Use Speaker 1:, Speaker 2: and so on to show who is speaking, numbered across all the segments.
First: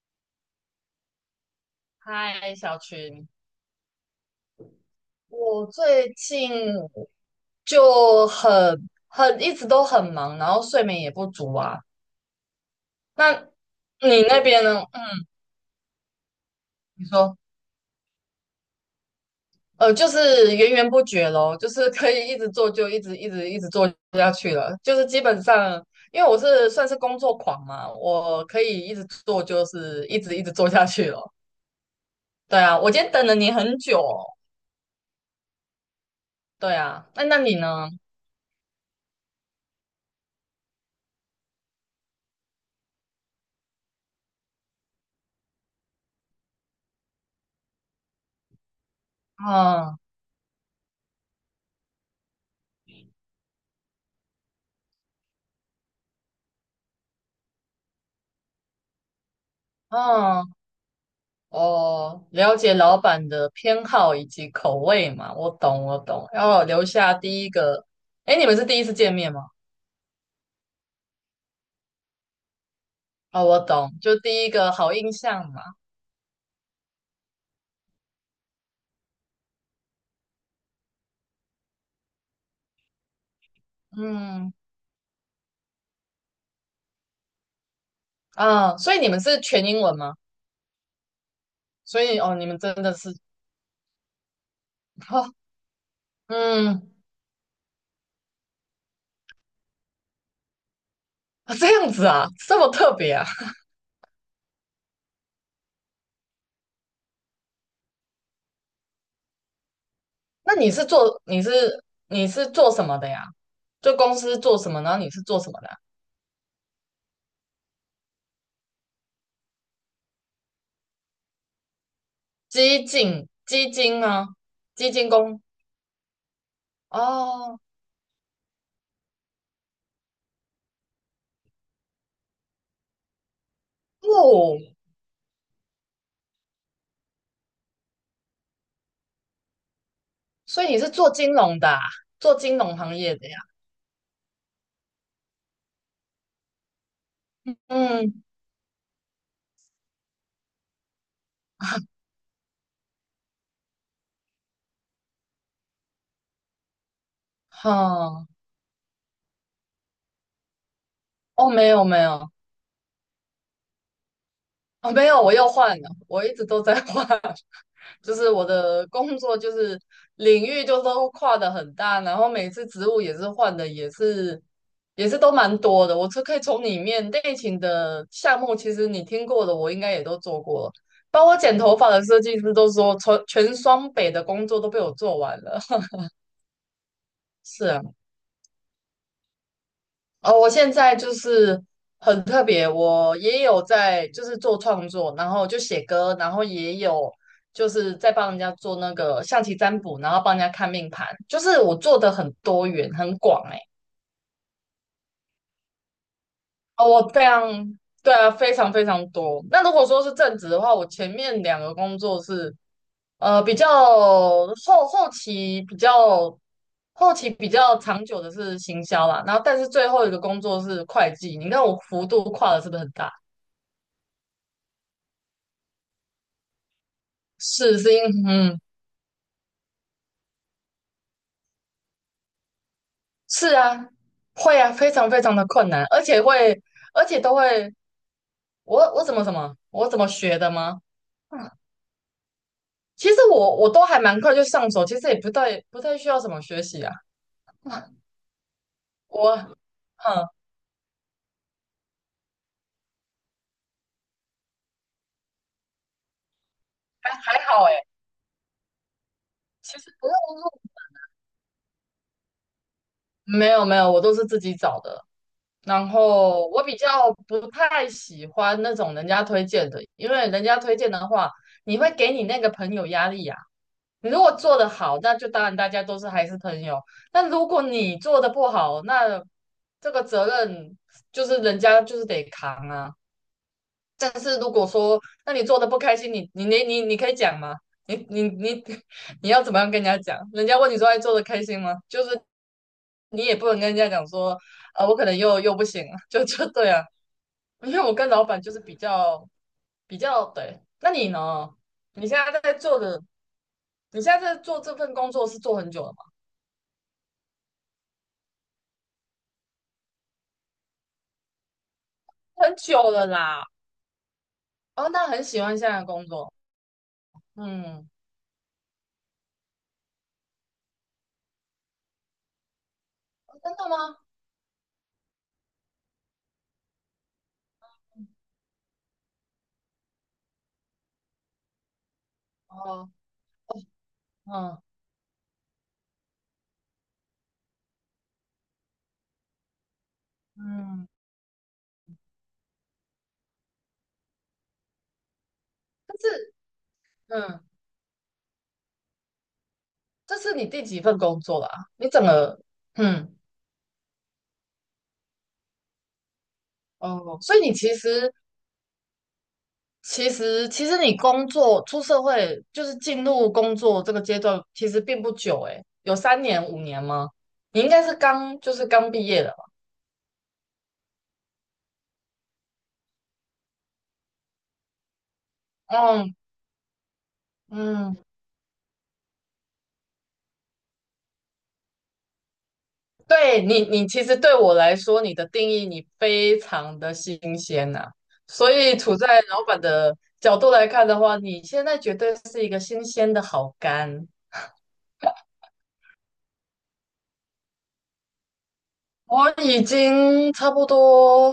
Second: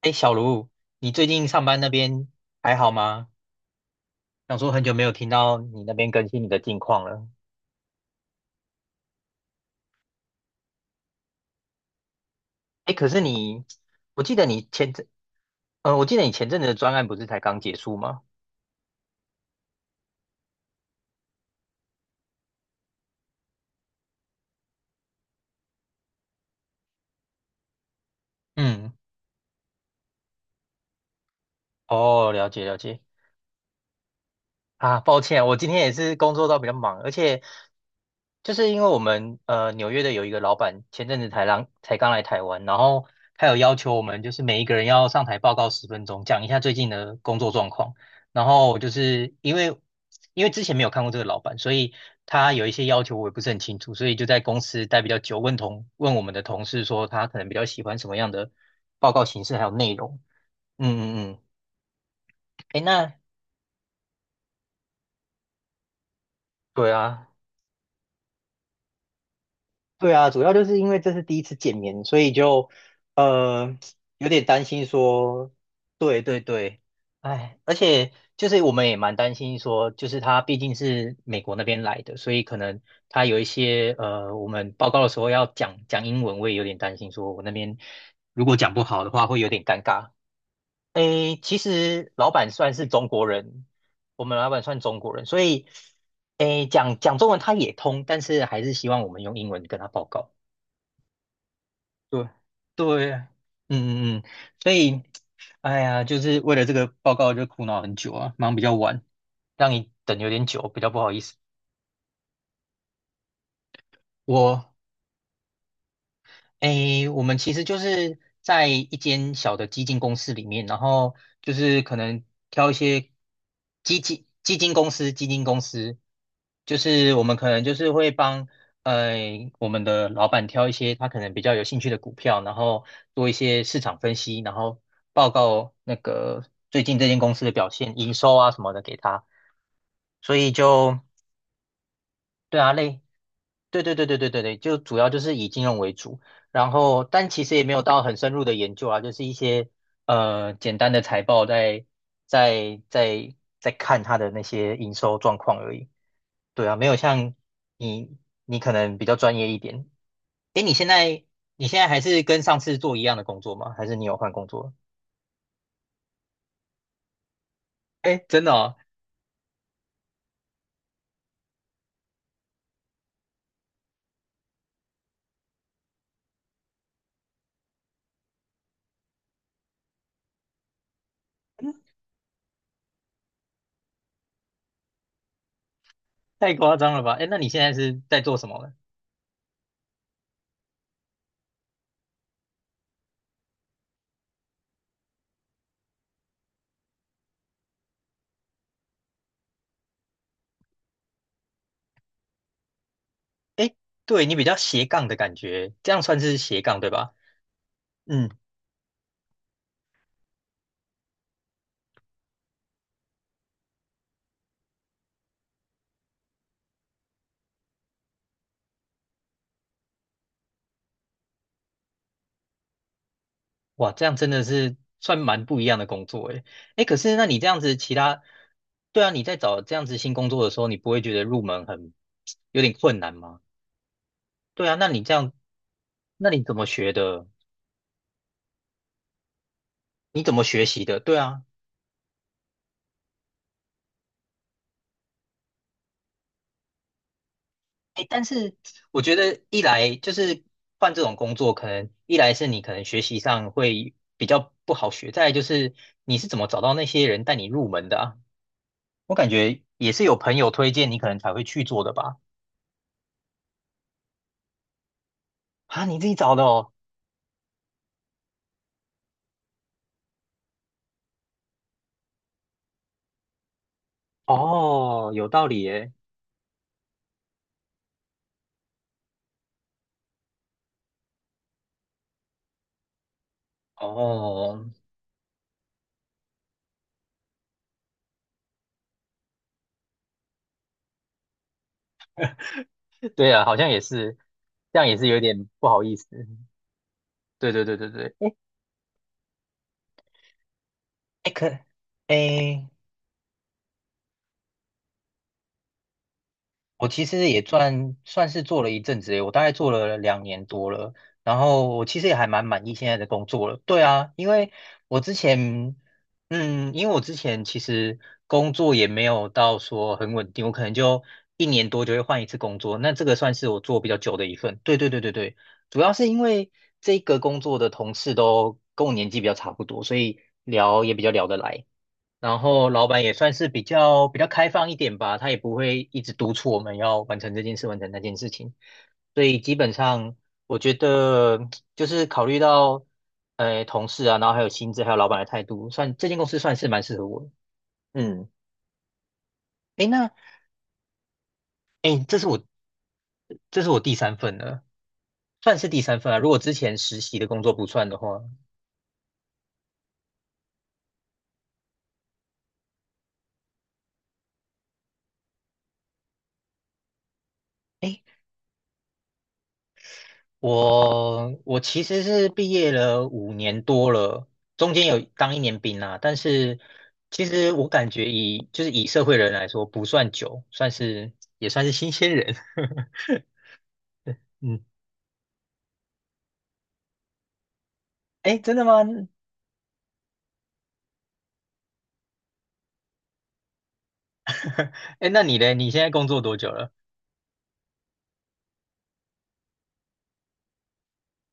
Speaker 1: 哎，小卢，你最近上班那边
Speaker 2: 嗨，
Speaker 1: 还
Speaker 2: 小
Speaker 1: 好
Speaker 2: 群，
Speaker 1: 吗？想说很久没有听到
Speaker 2: 我
Speaker 1: 你那边
Speaker 2: 最
Speaker 1: 更新你
Speaker 2: 近
Speaker 1: 的近况了。
Speaker 2: 就很一直都很忙，然后睡眠也不足啊。
Speaker 1: 哎，可是
Speaker 2: 那
Speaker 1: 你，
Speaker 2: 你
Speaker 1: 我记
Speaker 2: 那
Speaker 1: 得你
Speaker 2: 边呢？
Speaker 1: 前阵，
Speaker 2: 嗯，
Speaker 1: 我记得你前阵子的专
Speaker 2: 你
Speaker 1: 案不是
Speaker 2: 说，
Speaker 1: 才刚结束吗？
Speaker 2: 就是源源不绝咯，就是可以一直做，就一直一直一直做下去了。就是基本上，因为我是算是工作狂嘛，我可以
Speaker 1: 嗯，
Speaker 2: 一直做，就是一直一直做下去了。
Speaker 1: 哦，了
Speaker 2: 对
Speaker 1: 解了
Speaker 2: 啊，我
Speaker 1: 解。
Speaker 2: 今天等了你很久哦。
Speaker 1: 啊，抱歉，我今天也是工作到比较
Speaker 2: 对
Speaker 1: 忙，
Speaker 2: 啊，
Speaker 1: 而
Speaker 2: 那
Speaker 1: 且
Speaker 2: 你呢？
Speaker 1: 就是因为我们纽约的有一个老板前阵子才刚来台湾，然后他有要求我们就是每一个人要上台报告10分钟，讲一下最近的工作状况。然后就是因为
Speaker 2: 嗯
Speaker 1: 因为之前没有看过这个老板，所以他有一些要求我也不是很清楚，所以就在公司待比较久，问我们的同事说他可能比较喜欢什么样的报告形式还有内容。
Speaker 2: 嗯。
Speaker 1: 嗯嗯嗯，
Speaker 2: 哦，了解
Speaker 1: 诶，
Speaker 2: 老
Speaker 1: 那
Speaker 2: 板的偏好以及口味嘛，我懂，我懂。要留
Speaker 1: 对
Speaker 2: 下
Speaker 1: 啊，
Speaker 2: 第一个，哎，你们是第一次见面吗？
Speaker 1: 对啊，主要就是因为这是第一次见面，所以就
Speaker 2: 哦，我
Speaker 1: 呃
Speaker 2: 懂，就
Speaker 1: 有
Speaker 2: 第
Speaker 1: 点
Speaker 2: 一
Speaker 1: 担
Speaker 2: 个
Speaker 1: 心
Speaker 2: 好印象
Speaker 1: 说，
Speaker 2: 嘛。
Speaker 1: 对对对，哎，而且就是我们也蛮担心说，就是他毕竟是美国那边来的，所以可能他有一些我
Speaker 2: 嗯
Speaker 1: 们报告的时候要讲讲英文，我也有点担心说我那边如果讲
Speaker 2: 啊，
Speaker 1: 不
Speaker 2: 所以
Speaker 1: 好
Speaker 2: 你
Speaker 1: 的
Speaker 2: 们
Speaker 1: 话
Speaker 2: 是
Speaker 1: 会有点
Speaker 2: 全英
Speaker 1: 尴
Speaker 2: 文
Speaker 1: 尬。
Speaker 2: 吗？
Speaker 1: 诶，其
Speaker 2: 所
Speaker 1: 实
Speaker 2: 以
Speaker 1: 老
Speaker 2: 哦，你
Speaker 1: 板
Speaker 2: 们
Speaker 1: 算
Speaker 2: 真
Speaker 1: 是
Speaker 2: 的
Speaker 1: 中
Speaker 2: 是，
Speaker 1: 国人，我们老板算中国人，
Speaker 2: 哦，
Speaker 1: 所以诶
Speaker 2: 嗯，
Speaker 1: 讲讲中文他也通，但是还是希望我们用英文跟他报告。
Speaker 2: 啊这样子啊，
Speaker 1: 对
Speaker 2: 这么特
Speaker 1: 对，
Speaker 2: 别啊。
Speaker 1: 嗯嗯嗯，所以，哎呀，就是为了这个报告就苦恼很久啊，忙比较晚，让你等有 点
Speaker 2: 那
Speaker 1: 久，
Speaker 2: 你
Speaker 1: 比
Speaker 2: 是
Speaker 1: 较不好意
Speaker 2: 做
Speaker 1: 思。
Speaker 2: 你是你是做什么的呀？就公司做什
Speaker 1: 我
Speaker 2: 么，然后你是做什么的啊
Speaker 1: 我们其实就是在一间小的基金公司里面，然后就是可能挑一
Speaker 2: 基
Speaker 1: 些
Speaker 2: 金基
Speaker 1: 基
Speaker 2: 金
Speaker 1: 金
Speaker 2: 吗？
Speaker 1: 基金公
Speaker 2: 基金
Speaker 1: 司，基
Speaker 2: 工
Speaker 1: 金公司就是我们可
Speaker 2: 哦
Speaker 1: 能就是会帮呃我们的老板挑一些他可能比较有兴趣的股票，然后做一些市场分析，然
Speaker 2: 哦。
Speaker 1: 后报告那个最近这间公司的表现、营收啊什么的给他，所以
Speaker 2: 所以你是
Speaker 1: 就。
Speaker 2: 做金融的啊，做金
Speaker 1: 对啊，
Speaker 2: 融行业的呀？
Speaker 1: 对对对对对对对，就主要就是以金融为主，然后但其实也没有到
Speaker 2: 嗯，
Speaker 1: 很深入的研究啊，就是一些简单的财报在在在看它的那些营收状况而已。对啊，没有像你
Speaker 2: 好，
Speaker 1: 你可能比较专业一点。诶，你现在
Speaker 2: 哦，
Speaker 1: 你
Speaker 2: 没
Speaker 1: 现
Speaker 2: 有
Speaker 1: 在
Speaker 2: 没
Speaker 1: 还是
Speaker 2: 有，
Speaker 1: 跟上次做一样的工作吗？还是你有换工作了？
Speaker 2: 哦没有，我又换了，我一直都在换，就
Speaker 1: 诶，
Speaker 2: 是我
Speaker 1: 真的哦，
Speaker 2: 的工作就是领域就都跨的很大，然后每次职务也是换的，也是都蛮多的。我是可以从里面内勤的项目，其实你听过的，我应该也都做过了，包括剪头发
Speaker 1: 嗯，
Speaker 2: 的设计师都说，全双北的工作都被我做完了。
Speaker 1: 太夸张了吧？诶，那你现
Speaker 2: 是
Speaker 1: 在
Speaker 2: 啊。
Speaker 1: 是在做什么呢？
Speaker 2: 哦，我现在就是很特别，我也有在就是做创作，然后就写歌，然后也有就是在帮人家做那个象棋占卜，然后帮人家看命盘，就是我做的很多元很广哎、
Speaker 1: 诶，对，你比较斜杠的感觉，这样算是斜杠
Speaker 2: 哦，
Speaker 1: 对
Speaker 2: 我
Speaker 1: 吧？
Speaker 2: 非常对啊，
Speaker 1: 嗯，
Speaker 2: 非常非常多。那如果说是正职的话，我前面两个工作是呃比较后后期比较后期比较长久的是行销啦，然后但是最后一个工作是会计，你看我幅度跨的是不是很大？
Speaker 1: 哇，这样真的是算蛮不一样的工作诶。诶，可是那你这样子，
Speaker 2: 是是
Speaker 1: 其
Speaker 2: 因
Speaker 1: 他，
Speaker 2: 嗯
Speaker 1: 对啊，你在找这样子新工作的时候，你不会觉得入门很有点困难吗？
Speaker 2: 是啊，会
Speaker 1: 对
Speaker 2: 啊，
Speaker 1: 啊，
Speaker 2: 非常非常的困难，
Speaker 1: 那你怎么学
Speaker 2: 而且
Speaker 1: 的？
Speaker 2: 都会，我怎么
Speaker 1: 你怎
Speaker 2: 学
Speaker 1: 么
Speaker 2: 的
Speaker 1: 学
Speaker 2: 吗？
Speaker 1: 习的？对啊，
Speaker 2: 嗯，其实我都还蛮快就上手，其实也不太需要什么学习啊。嗯
Speaker 1: 诶，但是我觉
Speaker 2: 我
Speaker 1: 得一来就
Speaker 2: 嗯
Speaker 1: 是换这种工作，可能一来是你可能学习上会比较不好学，再来就是你是怎么找到那些
Speaker 2: 还
Speaker 1: 人带
Speaker 2: 还
Speaker 1: 你
Speaker 2: 好
Speaker 1: 入
Speaker 2: 诶，
Speaker 1: 门的啊？我感觉
Speaker 2: 其
Speaker 1: 也
Speaker 2: 实
Speaker 1: 是
Speaker 2: 不
Speaker 1: 有朋友
Speaker 2: 用
Speaker 1: 推荐你，可能才会去做的吧。
Speaker 2: 没有没有，我都是自己找的。
Speaker 1: 啊，
Speaker 2: 然
Speaker 1: 你自己找的
Speaker 2: 后我
Speaker 1: 哦。
Speaker 2: 比较不太喜欢那种人家推荐的，因为人家推荐的话，你会给你那个朋友压力呀、你如果做得好，
Speaker 1: 哦，
Speaker 2: 那
Speaker 1: 有
Speaker 2: 就当
Speaker 1: 道
Speaker 2: 然
Speaker 1: 理
Speaker 2: 大家
Speaker 1: 耶。
Speaker 2: 都是还是朋友。但如果你做的不好，那这个责任就是人家就是得扛啊。但是如果
Speaker 1: 哦，
Speaker 2: 说，那你做的不开心，你可以讲吗？你你你 你要怎么样跟人家讲？人家问你说，哎，做的开心吗？就是你
Speaker 1: 对
Speaker 2: 也
Speaker 1: 啊，
Speaker 2: 不
Speaker 1: 好
Speaker 2: 能跟
Speaker 1: 像
Speaker 2: 人
Speaker 1: 也
Speaker 2: 家讲
Speaker 1: 是，
Speaker 2: 说，
Speaker 1: 这样
Speaker 2: 我
Speaker 1: 也
Speaker 2: 可
Speaker 1: 是
Speaker 2: 能
Speaker 1: 有
Speaker 2: 又
Speaker 1: 点
Speaker 2: 又不
Speaker 1: 不好
Speaker 2: 行
Speaker 1: 意
Speaker 2: 了，
Speaker 1: 思。
Speaker 2: 就 对啊。
Speaker 1: 对对
Speaker 2: 因
Speaker 1: 对
Speaker 2: 为
Speaker 1: 对
Speaker 2: 我跟
Speaker 1: 对。
Speaker 2: 老
Speaker 1: 哎
Speaker 2: 板就是比较对。那你
Speaker 1: 哎，
Speaker 2: 呢？你现在在
Speaker 1: 哎，
Speaker 2: 做的，你现在在做这份工作是做很久了吗？
Speaker 1: 我其实也算是做了一阵子诶，我大概做了2年多了，然后我其实也还蛮
Speaker 2: 很
Speaker 1: 满意
Speaker 2: 久
Speaker 1: 现在
Speaker 2: 了
Speaker 1: 的工
Speaker 2: 啦。
Speaker 1: 作了。对啊，
Speaker 2: 哦，
Speaker 1: 我
Speaker 2: 那
Speaker 1: 之
Speaker 2: 很喜欢现
Speaker 1: 前，
Speaker 2: 在的工作。
Speaker 1: 因为我之前其
Speaker 2: 嗯，
Speaker 1: 实工作也没有到说很稳定，我可能就一年多就会换一次工作，那这个算
Speaker 2: 哦
Speaker 1: 是
Speaker 2: 真
Speaker 1: 我
Speaker 2: 的
Speaker 1: 做比较
Speaker 2: 吗？
Speaker 1: 久的一份。对对对对对，主要是因为这个工作的同事都跟我年纪比较差不多，所以聊也比较聊得来。然后老
Speaker 2: 哦，
Speaker 1: 板也算是比较开
Speaker 2: 嗯
Speaker 1: 放一点吧，他也不会一直督促我们要完成这件事，完成那件事情。所以基本上，我觉
Speaker 2: 嗯，
Speaker 1: 得就是考虑到同事啊，然后还有薪资，还有老板的态度，算
Speaker 2: 但
Speaker 1: 这间公
Speaker 2: 是
Speaker 1: 司算是蛮适合我的
Speaker 2: 嗯，
Speaker 1: 嗯，诶，那
Speaker 2: 这是你第几份工作啦？你整
Speaker 1: 诶，这是
Speaker 2: 个
Speaker 1: 我
Speaker 2: 嗯
Speaker 1: 这是我第三份了，算是第三份啊。如果之前实
Speaker 2: 哦，
Speaker 1: 习的
Speaker 2: 所以
Speaker 1: 工作
Speaker 2: 你
Speaker 1: 不
Speaker 2: 其
Speaker 1: 算的
Speaker 2: 实
Speaker 1: 话，
Speaker 2: 你工作出社会就是进入工作这个阶段，其实并不久诶，有三年五年吗？你应该是刚就是刚毕业的吧？
Speaker 1: 我其实是毕业了5年多了，中间有当一年兵啊，
Speaker 2: 嗯
Speaker 1: 但是其实我感
Speaker 2: 嗯。
Speaker 1: 觉以就是以社会人来说不算久，也算是新鲜人。
Speaker 2: 你其实对我
Speaker 1: 嗯，
Speaker 2: 来说，你的定义你非常的新鲜呐、
Speaker 1: 哎，
Speaker 2: 所
Speaker 1: 真的
Speaker 2: 以
Speaker 1: 吗？
Speaker 2: 处在老板的角度来看的话，你现在绝对是一个新鲜的好干。
Speaker 1: 哎，那你嘞？你现在工作多久了？
Speaker 2: 我已经差不多，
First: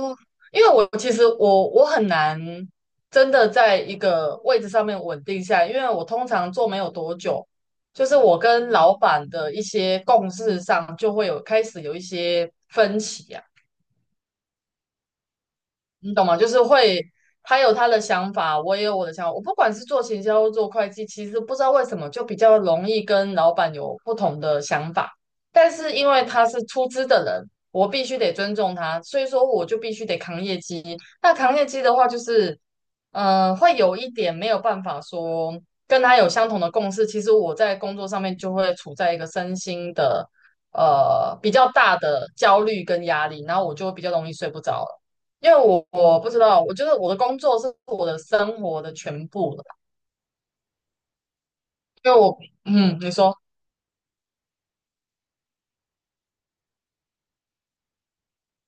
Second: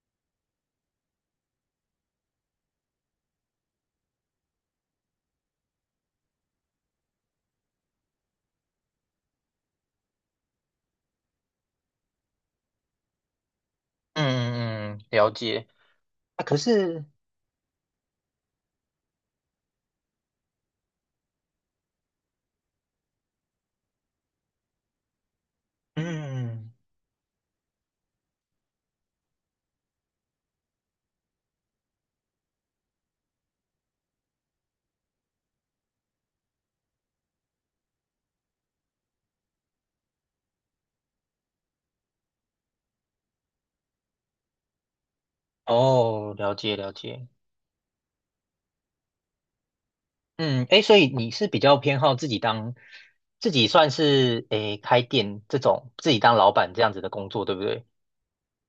Speaker 2: 因为我其实我很难真的在一个位置上面稳定下来，因为我通常做没有多久，就是我跟老板的一些共识上就会有开始有一些分歧啊。
Speaker 1: 嗯嗯，了解。
Speaker 2: 你懂吗？
Speaker 1: 啊，
Speaker 2: 就
Speaker 1: 可
Speaker 2: 是会，
Speaker 1: 是
Speaker 2: 他有他的想法，我也有我的想法。我不管是做行销或做会计，其实不知道为什么就比较容易跟老板有不同的想法。但是因为他是
Speaker 1: 嗯，
Speaker 2: 出资的人，我必须得尊重他，所以说我就必须得扛业绩。那扛业绩的话，会有一点没有办法说跟他有相同的共识。其实我在工作上面就会处在一个身心的，比较大的焦虑跟压力，然后我就会比较容易睡不着。因为我不
Speaker 1: 哦，
Speaker 2: 知
Speaker 1: 了
Speaker 2: 道，我
Speaker 1: 解
Speaker 2: 觉
Speaker 1: 了
Speaker 2: 得我的
Speaker 1: 解。
Speaker 2: 工作是我的生活的全部了。
Speaker 1: 嗯，哎，所以你是比较偏
Speaker 2: 因
Speaker 1: 好
Speaker 2: 为我，嗯，你说，
Speaker 1: 自己算是开店这种，自己当老板这样子的工作，对不对？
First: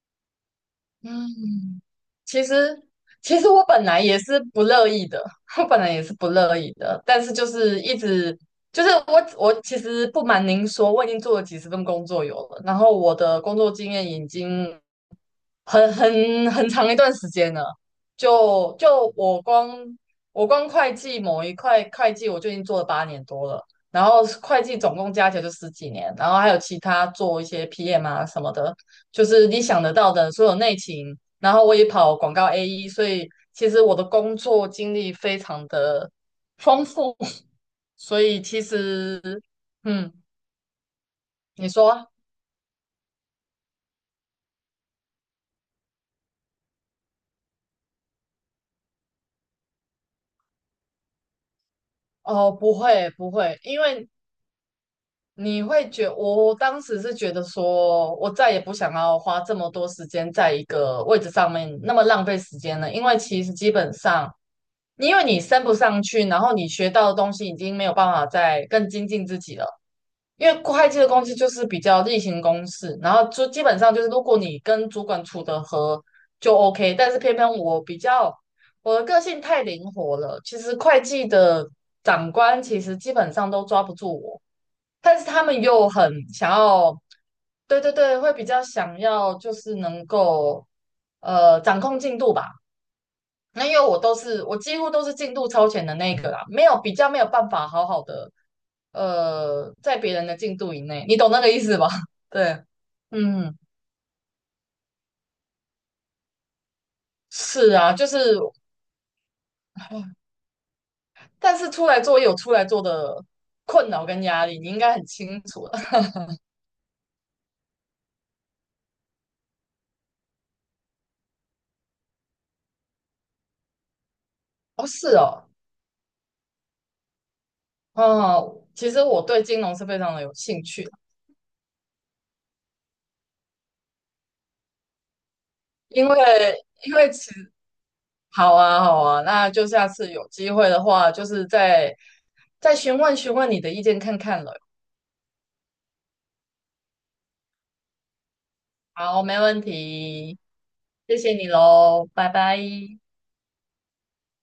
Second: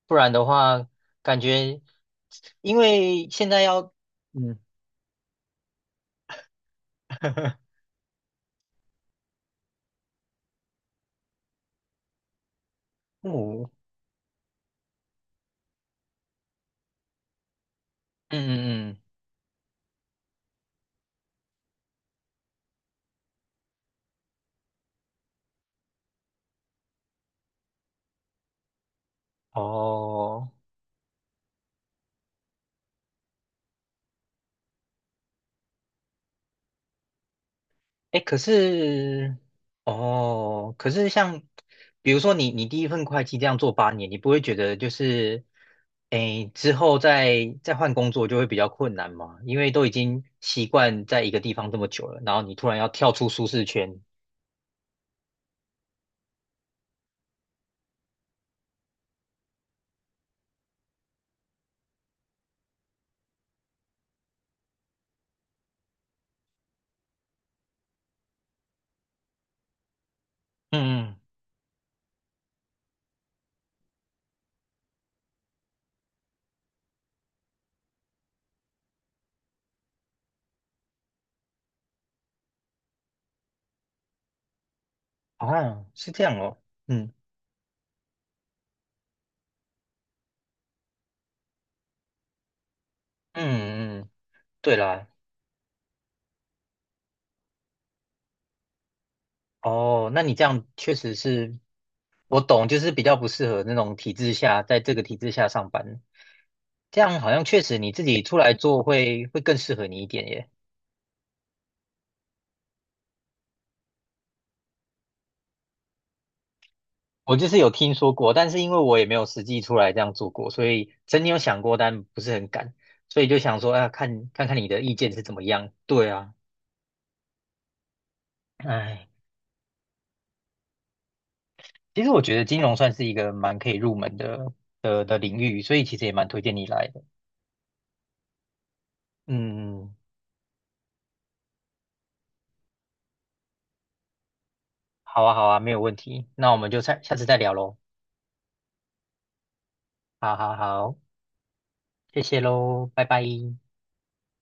Speaker 1: 不然的话，
Speaker 2: 嗯，
Speaker 1: 感觉
Speaker 2: 其
Speaker 1: 因
Speaker 2: 实
Speaker 1: 为
Speaker 2: 其实
Speaker 1: 现在
Speaker 2: 我本
Speaker 1: 要，
Speaker 2: 来也是
Speaker 1: 嗯
Speaker 2: 不乐意的，我本来也是不乐意的，但是就是 一直就是我其实不瞒您说，我已经做了几十份工作有了，然后我的工作
Speaker 1: 嗯
Speaker 2: 经验已经很长一段时间了。就
Speaker 1: 嗯嗯，
Speaker 2: 就我光我光会计某一块会计，我就已经做了8年多了。然后会计总共加起来就十几年，然后还有其他做一些 PM 啊什么的，就是你想得到的所
Speaker 1: 哦。
Speaker 2: 有内勤。然后我也跑广告 AE，所以其实我的工作经历非常的丰富。所
Speaker 1: 哎，可
Speaker 2: 以其实，
Speaker 1: 是，
Speaker 2: 嗯，
Speaker 1: 哦，可是像，
Speaker 2: 你说啊
Speaker 1: 比如说你第一份会计这样做8年，你不会觉得就是，哎，之后再换工作就会比较困难吗？因为都已经习惯在一个地方这么久了，然后
Speaker 2: 哦，
Speaker 1: 你突
Speaker 2: 不
Speaker 1: 然要
Speaker 2: 会
Speaker 1: 跳出
Speaker 2: 不
Speaker 1: 舒
Speaker 2: 会，
Speaker 1: 适
Speaker 2: 因
Speaker 1: 圈，
Speaker 2: 为你会觉我当时是觉得说，我再也不想要花这么多时间在一个位置上面，那么浪费时间了。因为其实基本上，因为你升不上去，然后你学到的东西已经没有办法再更精进自己了。因为会计
Speaker 1: 嗯
Speaker 2: 的
Speaker 1: 嗯，
Speaker 2: 东西就是比较例行公事，然后就基本上就是如果你跟主管处得和就 OK，但是偏偏我比较我的个性太灵活了，其实会计的长官其实基本上都抓不住我。但是他们
Speaker 1: 啊，
Speaker 2: 又很
Speaker 1: 是这样
Speaker 2: 想
Speaker 1: 哦，
Speaker 2: 要，
Speaker 1: 嗯
Speaker 2: 对对对，会比较想要就是能够掌控进度吧。那因为
Speaker 1: 嗯嗯，
Speaker 2: 我几
Speaker 1: 对
Speaker 2: 乎都
Speaker 1: 啦。
Speaker 2: 是进度超前的那一个啦，没有办法好好的在
Speaker 1: 哦，
Speaker 2: 别
Speaker 1: 那
Speaker 2: 人
Speaker 1: 你
Speaker 2: 的
Speaker 1: 这
Speaker 2: 进
Speaker 1: 样
Speaker 2: 度以
Speaker 1: 确
Speaker 2: 内，
Speaker 1: 实
Speaker 2: 你懂那个意
Speaker 1: 是，
Speaker 2: 思吧？
Speaker 1: 我
Speaker 2: 对，
Speaker 1: 懂，就是比较不适
Speaker 2: 嗯，
Speaker 1: 合那种体制下，在这个体制下上班，这样好像确
Speaker 2: 是
Speaker 1: 实你
Speaker 2: 啊，
Speaker 1: 自
Speaker 2: 就是
Speaker 1: 己出来做会更适合你一点耶。
Speaker 2: 但是出来做也有出来做的困扰跟压力，你应该很清楚的。
Speaker 1: 我就是有听说过，但是因为我也没有实际出来这样做过，所以曾经有想过，但不是很敢，所以就想说，啊，看看你的
Speaker 2: 哦，
Speaker 1: 意
Speaker 2: 是
Speaker 1: 见是怎么
Speaker 2: 哦，
Speaker 1: 样。对啊，
Speaker 2: 哦，其实
Speaker 1: 哎，
Speaker 2: 我对金融是非常的有兴趣的
Speaker 1: 其实我觉得金融算是一个蛮可以入门的领域，所以其实
Speaker 2: 因
Speaker 1: 也
Speaker 2: 为
Speaker 1: 蛮推荐你来
Speaker 2: 因
Speaker 1: 的。
Speaker 2: 为其实好啊，好啊，那就
Speaker 1: 嗯。
Speaker 2: 下次有机会的话，就是再询问询问你的意见看看了。
Speaker 1: 好啊，好啊，没有问题。那我们就下次再聊喽。
Speaker 2: 好，没问
Speaker 1: 好
Speaker 2: 题，
Speaker 1: 好好，
Speaker 2: 谢谢你喽，
Speaker 1: 谢
Speaker 2: 拜
Speaker 1: 谢
Speaker 2: 拜。
Speaker 1: 喽，拜拜。